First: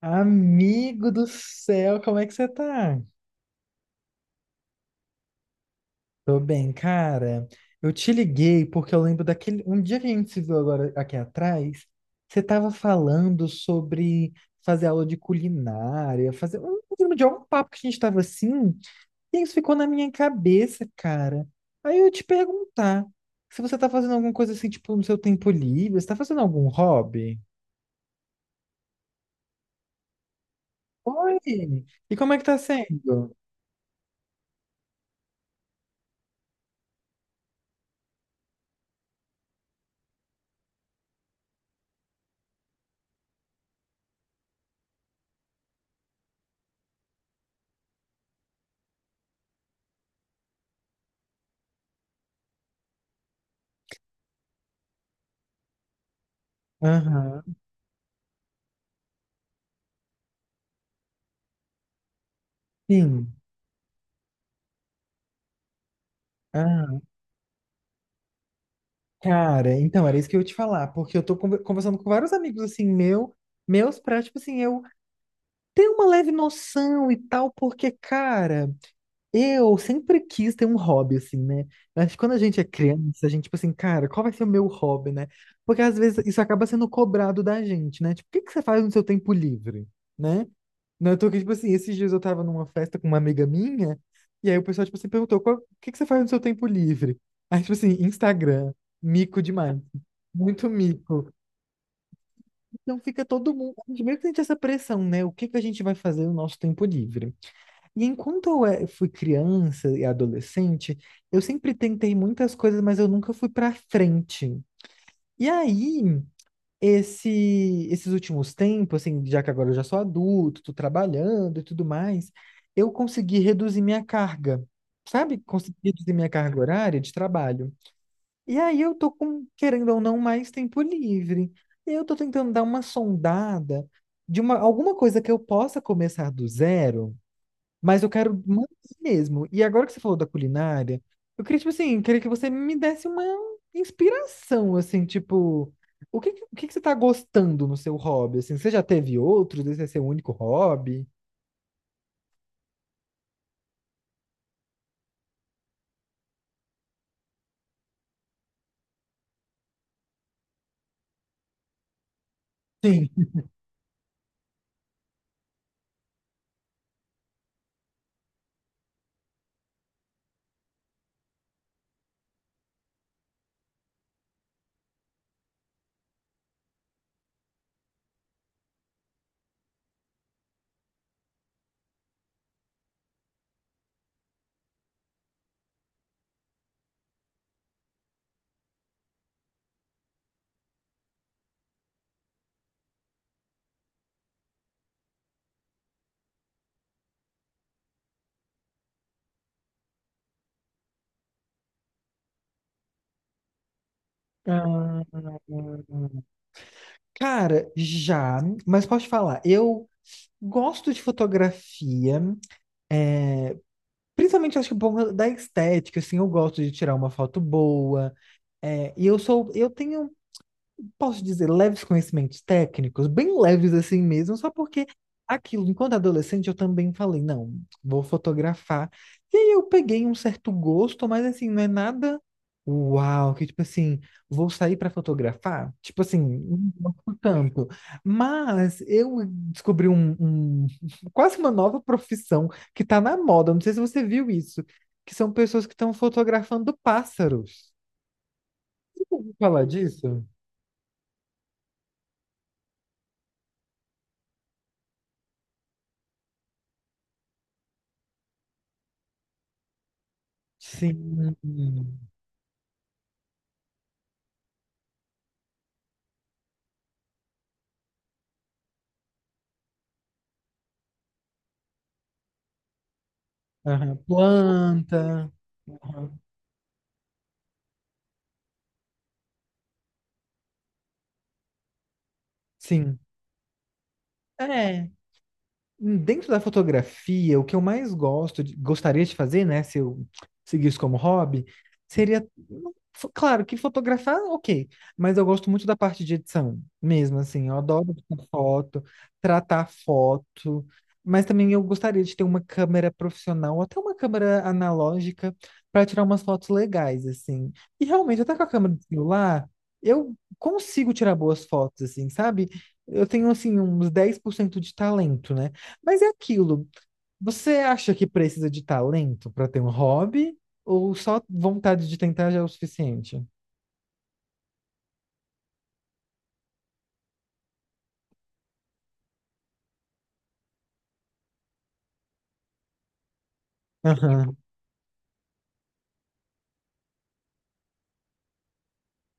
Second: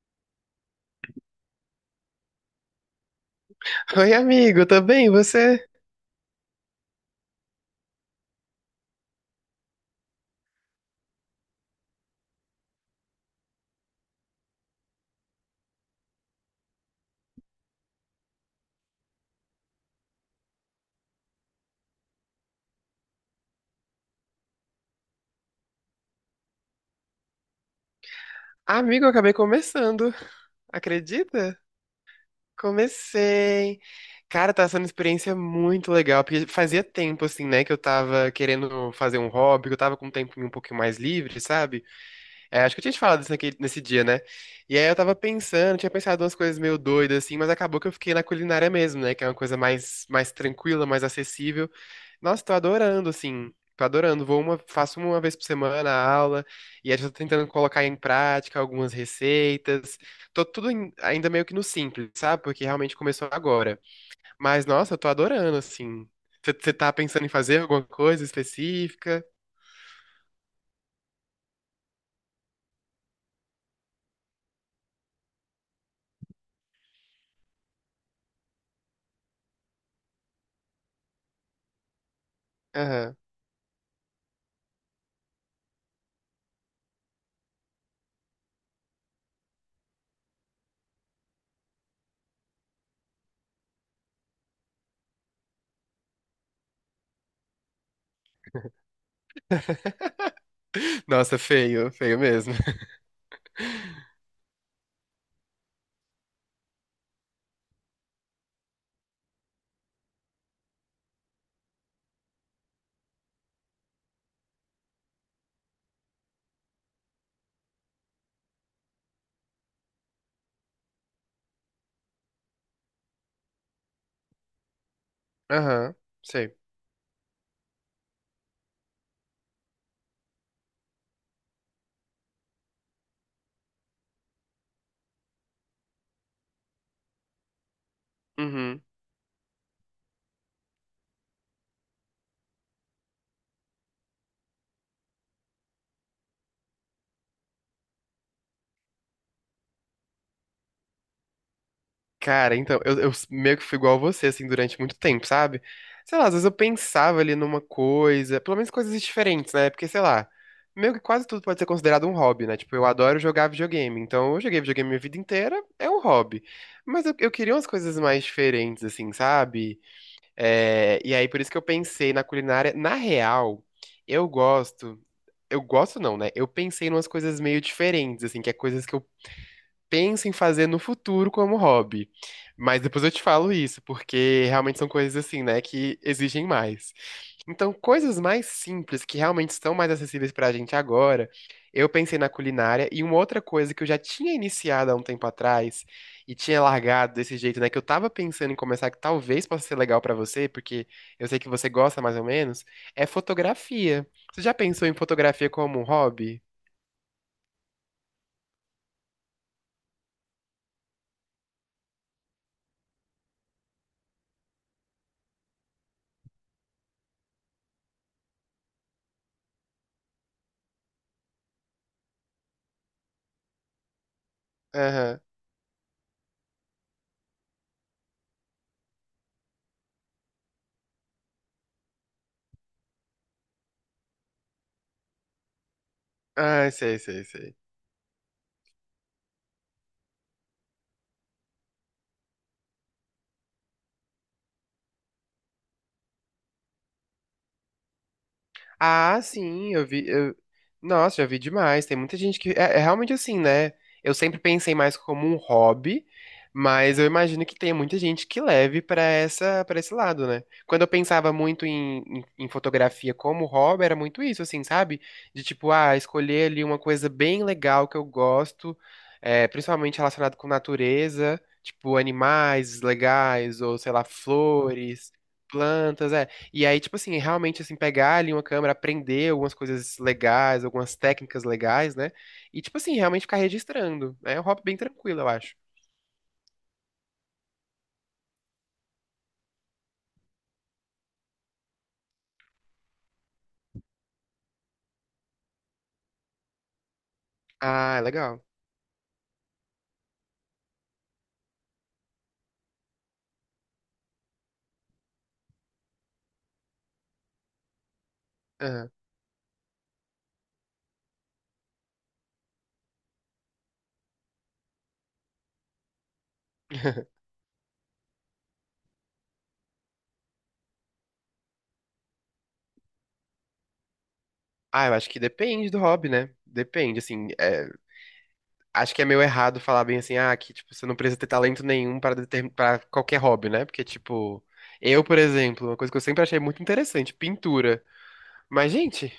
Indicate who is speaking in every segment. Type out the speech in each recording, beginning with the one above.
Speaker 1: Amigo do céu, como é que você tá?
Speaker 2: Oi, amigo, tudo bem? Você?
Speaker 1: Tô bem, cara. Eu te liguei porque eu lembro daquele. Um dia que a gente se viu agora aqui atrás, você tava falando sobre fazer aula de culinária, fazer. Eu lembro de algum papo que a gente tava assim, e isso ficou na minha cabeça, cara. Aí eu ia te perguntar se você tá fazendo alguma coisa assim, tipo, no seu tempo livre, você tá fazendo algum hobby?
Speaker 2: Amigo, eu acabei começando.
Speaker 1: Oi!
Speaker 2: Acredita?
Speaker 1: E como é que tá sendo?
Speaker 2: Comecei. Cara, tá sendo uma experiência muito legal, porque fazia tempo, assim, né, que eu tava querendo fazer um hobby, que eu tava com um tempinho um pouquinho mais livre, sabe? É, acho que eu tinha te falado isso nesse dia, né? E aí eu tava pensando, tinha pensado umas coisas meio doidas, assim, mas acabou que eu fiquei na culinária mesmo, né, que é uma coisa mais tranquila, mais acessível. Nossa, tô adorando, assim. Tô adorando. Faço uma vez por semana a aula, e aí já tô
Speaker 1: Aham,
Speaker 2: tentando colocar em prática algumas receitas. Ainda meio que no simples, sabe? Porque realmente começou
Speaker 1: sim.
Speaker 2: agora. Mas, nossa, eu tô adorando, assim. Você tá
Speaker 1: Ah.
Speaker 2: pensando em fazer alguma coisa específica?
Speaker 1: Cara, então era isso que eu ia te falar, porque eu tô conversando com vários amigos assim, meu, meus pra, tipo assim, eu tenho uma leve noção e tal, porque, cara, eu sempre quis ter um hobby, assim, né? Acho que quando a gente é
Speaker 2: Aham.
Speaker 1: criança, a gente, tipo assim, cara, qual vai ser o meu hobby, né? Porque às vezes isso acaba sendo cobrado da gente, né? Tipo, o que que você faz no seu tempo livre, né? Não, eu tô aqui, tipo assim, esses dias eu tava numa festa com uma amiga minha, e aí o pessoal, tipo assim, perguntou, "Qual- o que que você faz no seu tempo livre? Aí, tipo assim, Instagram, mico demais, muito mico."
Speaker 2: Nossa, feio, feio mesmo.
Speaker 1: Então fica todo mundo, a gente meio que sente essa pressão, né? O que que a gente vai fazer no nosso tempo livre? E enquanto eu fui criança e adolescente, eu sempre tentei muitas coisas, mas eu nunca fui pra frente. E aí, esse, esses últimos tempos, assim, já que agora eu já sou adulto, tô trabalhando e tudo mais, eu consegui reduzir minha carga, sabe? Consegui
Speaker 2: Aham,
Speaker 1: reduzir minha
Speaker 2: sei.
Speaker 1: carga horária de trabalho. E aí eu tô com, querendo ou não, mais tempo livre. E eu tô tentando dar uma sondada de uma, alguma coisa que eu possa começar do zero, mas eu quero manter
Speaker 2: Uhum.
Speaker 1: mesmo. E agora que você falou da culinária, eu queria, tipo assim, queria que você me desse uma inspiração, assim, tipo, o que que você tá gostando no seu hobby? Assim, você já teve outros? Esse é seu único hobby?
Speaker 2: Cara, então, eu meio que fui igual a você, assim, durante muito tempo, sabe? Sei lá, às vezes eu pensava ali numa coisa, pelo menos coisas diferentes, né? Porque, sei lá, meio que quase tudo pode ser considerado um hobby, né? Tipo, eu
Speaker 1: Sim.
Speaker 2: adoro jogar videogame, então eu joguei videogame minha vida inteira, é um hobby. Mas eu queria umas coisas mais diferentes, assim, sabe? É, e aí, por isso que eu pensei na culinária. Na real, eu gosto. Eu gosto não, né? Eu pensei em umas coisas meio diferentes, assim, que é coisas que eu penso em fazer no futuro como hobby. Mas depois eu te falo isso, porque realmente são coisas assim, né, que exigem mais. Então, coisas mais simples, que realmente estão mais acessíveis pra gente agora, eu pensei na culinária e uma outra coisa que eu já tinha iniciado há um tempo atrás e tinha largado desse jeito, né, que eu tava pensando em começar, que talvez possa ser legal pra você, porque eu sei que você gosta mais ou menos, é fotografia. Você já pensou em
Speaker 1: Ah,
Speaker 2: fotografia como um hobby?
Speaker 1: cara, já, mas posso te falar, eu gosto de fotografia, principalmente acho que por conta da estética, assim, eu gosto de tirar uma foto boa. É, e eu tenho, posso dizer, leves conhecimentos técnicos, bem leves assim mesmo, só porque
Speaker 2: Aham.
Speaker 1: aquilo, enquanto adolescente, eu também falei, não, vou fotografar. E aí eu peguei um certo gosto, mas assim, não é nada uau, que tipo assim, vou sair para fotografar? Tipo assim,
Speaker 2: Ah,
Speaker 1: não
Speaker 2: sei,
Speaker 1: gosto
Speaker 2: sei, sei.
Speaker 1: tanto. Mas eu descobri quase uma nova profissão que tá na moda, não sei se você viu isso, que são pessoas que estão fotografando pássaros. Você
Speaker 2: Ah,
Speaker 1: ouviu falar
Speaker 2: sim, eu vi.
Speaker 1: disso?
Speaker 2: Nossa, já vi demais. Tem muita gente que. É, é realmente assim, né? Eu sempre pensei mais como um hobby, mas eu imagino que tem muita gente que leve pra para esse lado, né? Quando eu pensava
Speaker 1: Sim.
Speaker 2: muito em fotografia como hobby, era muito isso, assim, sabe? De tipo, ah, escolher ali uma coisa bem legal que eu gosto, é, principalmente relacionado com natureza, tipo animais legais, ou sei
Speaker 1: Aham.
Speaker 2: lá, flores,
Speaker 1: Planta.
Speaker 2: plantas.
Speaker 1: Aham.
Speaker 2: É. E aí, tipo assim, realmente assim, pegar ali uma câmera, aprender algumas coisas legais, algumas técnicas legais, né? E, tipo assim,
Speaker 1: Sim.
Speaker 2: realmente ficar registrando. É um hobby bem
Speaker 1: É,
Speaker 2: tranquilo, eu acho.
Speaker 1: dentro da fotografia, o que eu mais gosto, gostaria de fazer, né, se eu seguisse como hobby, seria, claro, que fotografar, ok, mas eu gosto muito da parte de edição, mesmo assim, eu adoro
Speaker 2: Ah, é
Speaker 1: editar
Speaker 2: legal.
Speaker 1: foto, tratar foto, mas também eu gostaria de ter uma câmera profissional, ou até uma câmera analógica, para tirar umas fotos legais, assim. E realmente, até com a câmera do
Speaker 2: Aham.
Speaker 1: celular, eu consigo tirar boas fotos, assim, sabe? Eu tenho, assim, uns 10% de talento, né? Mas é aquilo. Você acha que precisa de talento para ter um hobby? Ou só vontade de tentar já é o suficiente?
Speaker 2: Ah, eu acho que depende do hobby, né? Depende, assim, é, acho que é meio errado falar bem assim, ah, que, tipo, você não precisa ter talento nenhum para para qualquer hobby, né? Porque,
Speaker 1: Aham,
Speaker 2: tipo, eu, por exemplo, uma coisa que eu sempre achei muito interessante, pintura. Mas, gente,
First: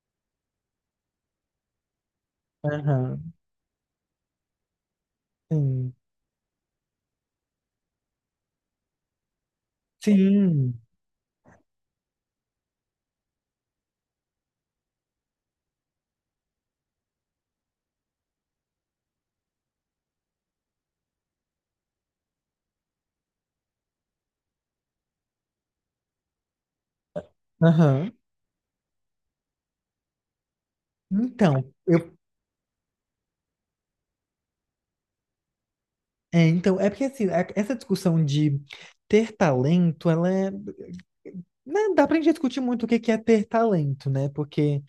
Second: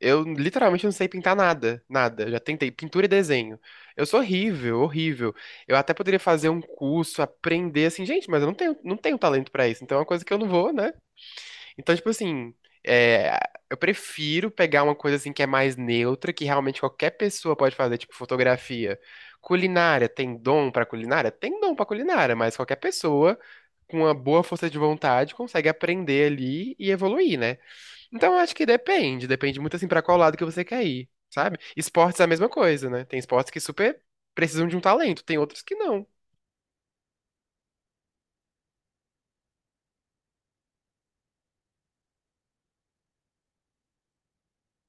Speaker 2: eu literalmente não sei pintar nada, nada. Já tentei pintura e
Speaker 1: aham,
Speaker 2: desenho. Eu sou horrível, horrível. Eu até
Speaker 1: sim.
Speaker 2: poderia fazer um curso, aprender assim, gente, mas eu não tenho talento pra isso. Então é uma coisa que eu não vou,
Speaker 1: Sim,
Speaker 2: né? Então, tipo assim, é, eu prefiro pegar uma coisa assim que é mais neutra, que realmente qualquer pessoa pode fazer, tipo fotografia. Culinária, tem dom pra culinária? Tem dom pra culinária, mas qualquer pessoa com uma boa força de vontade consegue aprender ali e evoluir, né?
Speaker 1: aham.
Speaker 2: Então, eu acho que depende. Depende muito, assim, pra qual lado que você quer ir, sabe?
Speaker 1: Então, eu,
Speaker 2: Esportes é a mesma coisa, né? Tem esportes que super precisam de um talento, tem outros que não.
Speaker 1: então, é porque assim, essa discussão de ter talento, ela é. Né, dá pra gente discutir muito o que que é ter talento, né? Porque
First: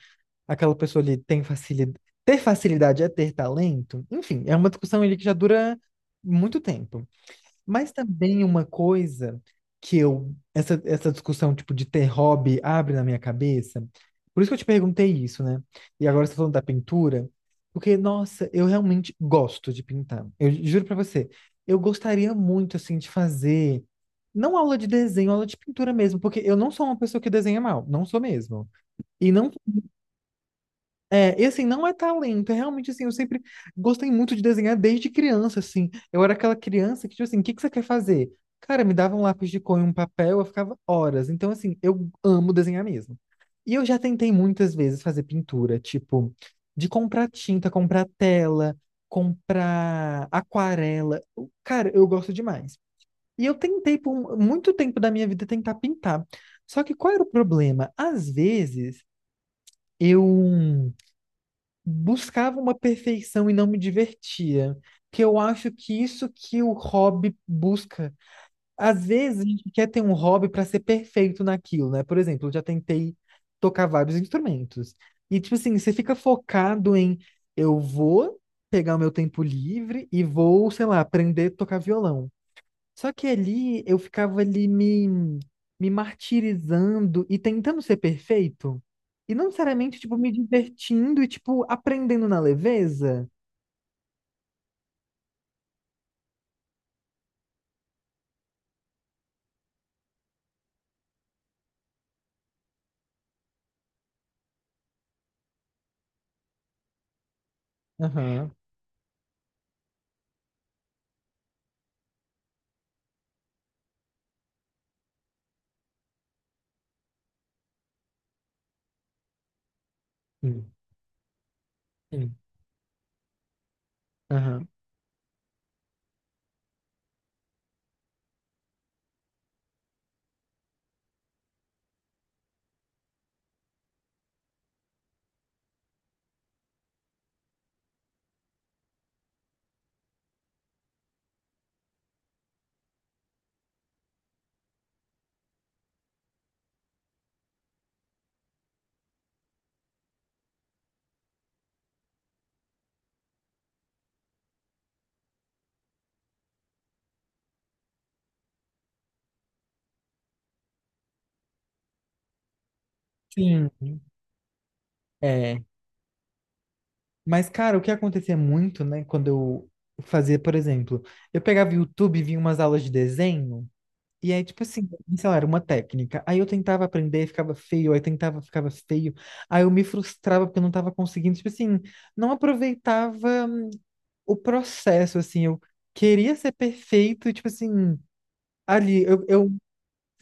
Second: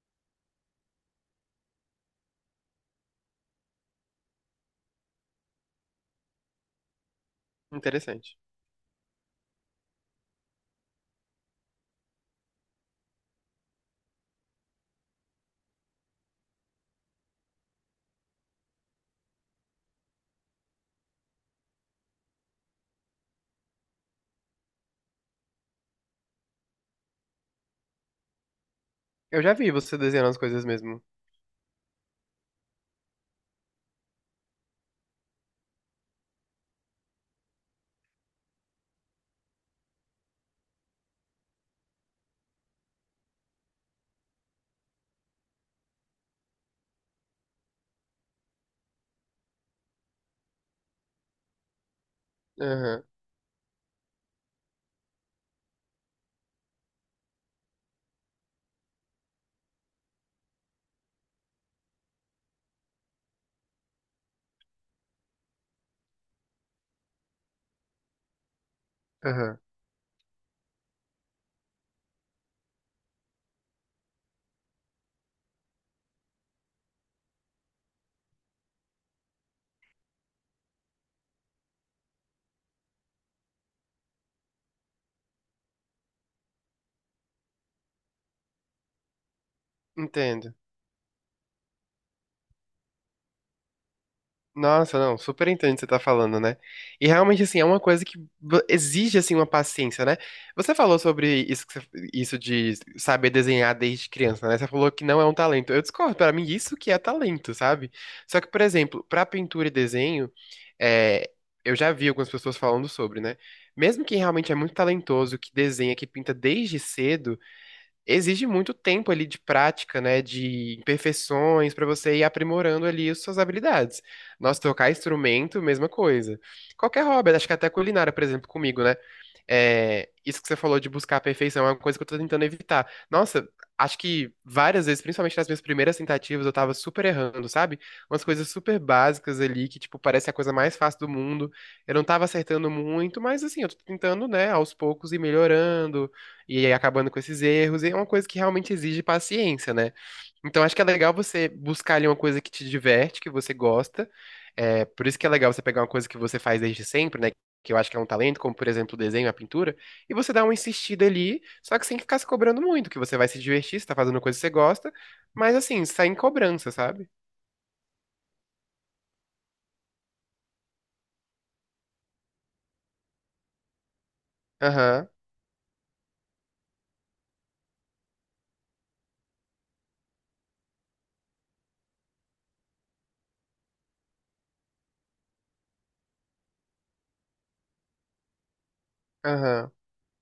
Speaker 1: aquela pessoa ali tem facilidade. Ter facilidade é ter talento? Enfim, é uma discussão ali que já dura muito tempo. Mas
Speaker 2: Interessante.
Speaker 1: também uma coisa que eu, essa discussão tipo de ter hobby abre na minha cabeça, por isso que eu te perguntei isso, né? E agora você tá falando da pintura, porque, nossa, eu realmente gosto de pintar. Eu juro pra você, eu gostaria muito, assim, de fazer, não aula de desenho, aula de pintura mesmo, porque eu não sou uma pessoa que desenha mal, não sou mesmo. E
Speaker 2: Eu
Speaker 1: não
Speaker 2: já vi você desenhando as coisas mesmo.
Speaker 1: é, e assim, não é talento, é realmente assim, eu sempre gostei muito de desenhar desde criança, assim. Eu era aquela criança que, tipo assim, o que que você quer fazer? Cara, me dava um lápis de cor e um papel, eu ficava horas. Então, assim, eu amo desenhar mesmo. E eu já tentei muitas vezes fazer pintura, tipo, de comprar tinta, comprar tela, comprar aquarela. Cara, eu gosto demais.
Speaker 2: Aham,
Speaker 1: E eu tentei por um, muito tempo da minha vida tentar pintar. Só que qual era o problema? Às vezes, eu buscava uma perfeição e não me divertia. Que eu acho que isso que o hobby busca. Às vezes a
Speaker 2: aham.
Speaker 1: gente quer ter um hobby para ser perfeito naquilo, né? Por exemplo, eu já tentei tocar vários instrumentos. E tipo assim, você fica focado em eu vou pegar o meu tempo livre e vou, sei lá, aprender a tocar violão. Só que ali eu ficava ali me martirizando e tentando ser perfeito. E não necessariamente, tipo, me
Speaker 2: Entendo.
Speaker 1: divertindo e, tipo, aprendendo na leveza.
Speaker 2: Nossa, não, super entendo o que você tá falando, né? E realmente, assim, é uma coisa que exige, assim, uma paciência, né? Você falou sobre isso, que isso de saber desenhar desde criança, né? Você falou que não é um talento. Eu discordo, pra mim, isso que é talento, sabe? Só que,
Speaker 1: Aham.
Speaker 2: por exemplo, pra pintura e desenho, é, eu já vi algumas pessoas falando sobre, né? Mesmo quem realmente é muito talentoso, que desenha, que pinta desde cedo exige muito tempo ali de prática, né,
Speaker 1: Sim.
Speaker 2: de imperfeições para você ir
Speaker 1: Sim.
Speaker 2: aprimorando ali as suas habilidades. Nossa,
Speaker 1: Aham.
Speaker 2: tocar instrumento, mesma coisa. Qualquer hobby, acho que até culinária, por exemplo, comigo, né? É, isso que você falou de buscar a perfeição é uma coisa que eu tô tentando evitar. Nossa, acho que várias vezes, principalmente nas minhas primeiras tentativas, eu tava super errando, sabe? Umas coisas super básicas ali que, tipo, parece a coisa mais fácil do mundo. Eu não tava acertando muito, mas assim, eu tô tentando, né, aos poucos ir melhorando e aí acabando com esses erros, e é uma coisa que realmente exige paciência, né? Então acho que é legal você buscar ali uma coisa que te diverte, que você gosta. É, por isso que é legal você pegar uma coisa que você faz desde sempre, né? Que eu acho que é um talento, como por exemplo o desenho, a pintura, e você dá uma insistida ali, só que sem ficar se cobrando muito, que você vai se
Speaker 1: Sim.
Speaker 2: divertir, você tá fazendo uma coisa que você gosta, mas
Speaker 1: É.
Speaker 2: assim, sem cobrança, sabe?
Speaker 1: Mas, cara, o que acontecia muito, né, quando eu fazia, por exemplo, eu pegava o YouTube e via umas aulas de desenho. E aí, tipo assim,
Speaker 2: Aham,
Speaker 1: sei lá, era uma técnica. Aí eu tentava aprender, ficava feio, aí tentava, ficava feio. Aí eu me frustrava porque eu não tava conseguindo, tipo assim, não aproveitava o processo, assim, eu queria ser perfeito, e, tipo assim, ali, eu
Speaker 2: aham,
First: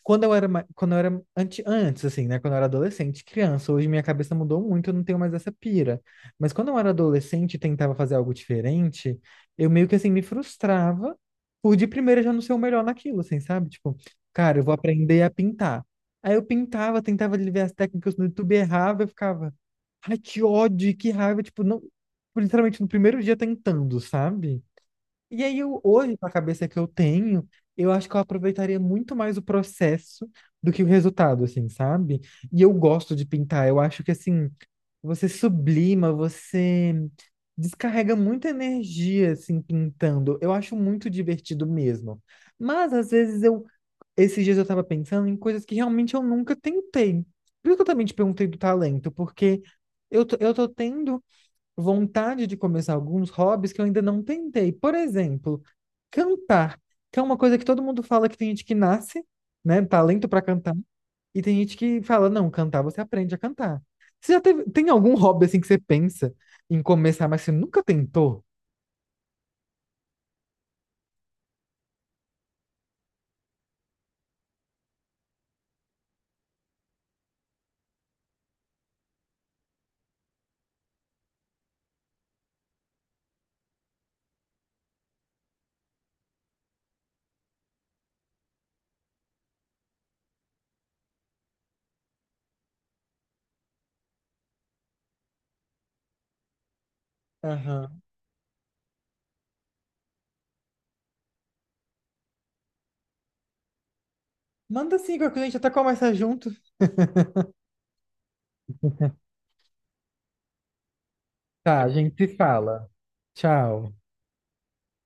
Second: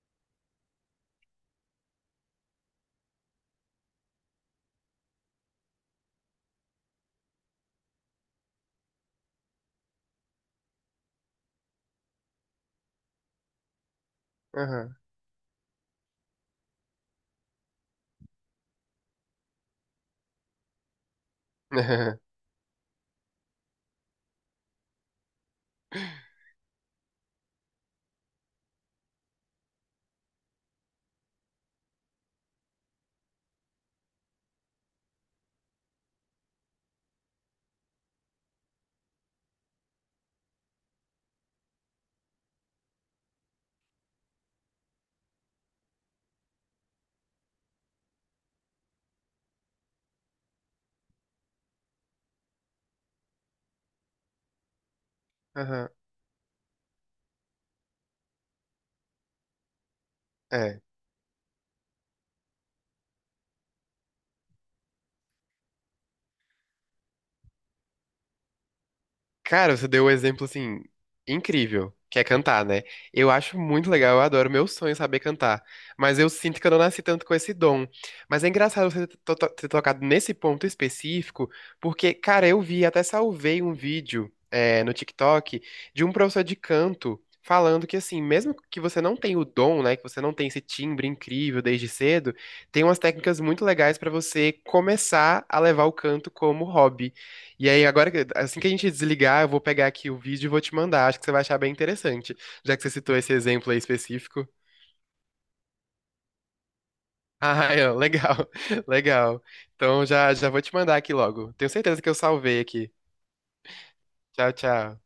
Speaker 1: quando eu era, quando eu era antes, assim, né? Quando eu era adolescente, criança, hoje minha cabeça mudou muito, eu não tenho mais essa pira. Mas quando eu era adolescente e tentava fazer algo diferente, eu meio que assim me frustrava por de primeira já não ser o melhor naquilo, assim, sabe? Tipo, cara, eu vou
Speaker 2: aham,
Speaker 1: aprender a pintar. Aí eu pintava, tentava ver as técnicas no YouTube, errava, eu ficava, ai, que ódio, que raiva, tipo, não,
Speaker 2: aham,
Speaker 1: literalmente no primeiro dia tentando, sabe? E aí, eu, hoje, com a cabeça que eu tenho, eu acho que eu aproveitaria muito mais o processo do que o resultado, assim, sabe? E eu gosto de pintar. Eu acho que, assim, você sublima, você descarrega muita energia, assim, pintando. Eu acho muito divertido mesmo. Mas, às vezes, eu... Esses dias eu tava pensando em coisas que realmente eu nunca tentei. Por isso que eu também te perguntei do talento, porque eu tô tendo vontade de começar alguns hobbies que eu ainda não tentei. Por exemplo,
Speaker 2: aham.
Speaker 1: cantar, que é uma coisa que todo mundo fala que tem gente que nasce, né, talento para cantar,
Speaker 2: É.
Speaker 1: e tem gente que fala, não, cantar você aprende a cantar. Você já teve, tem algum hobby assim que você pensa em começar, mas você nunca tentou?
Speaker 2: Cara, você deu um exemplo assim incrível, que é cantar, né? Eu acho muito legal, eu adoro, meu sonho é saber cantar, mas eu sinto que eu não nasci tanto com esse dom. Mas é engraçado você ter tocado nesse ponto específico, porque, cara, eu vi, até salvei um vídeo é, no TikTok de um professor de canto falando que assim, mesmo que você não tenha o dom, né, que você não tem esse timbre incrível desde cedo, tem umas técnicas muito legais pra você começar a levar o canto como hobby. E aí,
Speaker 1: Aham.
Speaker 2: agora, assim que a gente desligar, eu vou pegar aqui o vídeo e vou te mandar. Acho que você vai achar bem interessante, já que você citou esse exemplo aí específico.
Speaker 1: Manda sim, que a gente até começa junto.
Speaker 2: Ah, é, legal, legal. Então já vou te mandar aqui logo. Tenho
Speaker 1: Tá, a
Speaker 2: certeza que eu
Speaker 1: gente se
Speaker 2: salvei
Speaker 1: fala.
Speaker 2: aqui.
Speaker 1: Tchau.
Speaker 2: Tchau, tchau.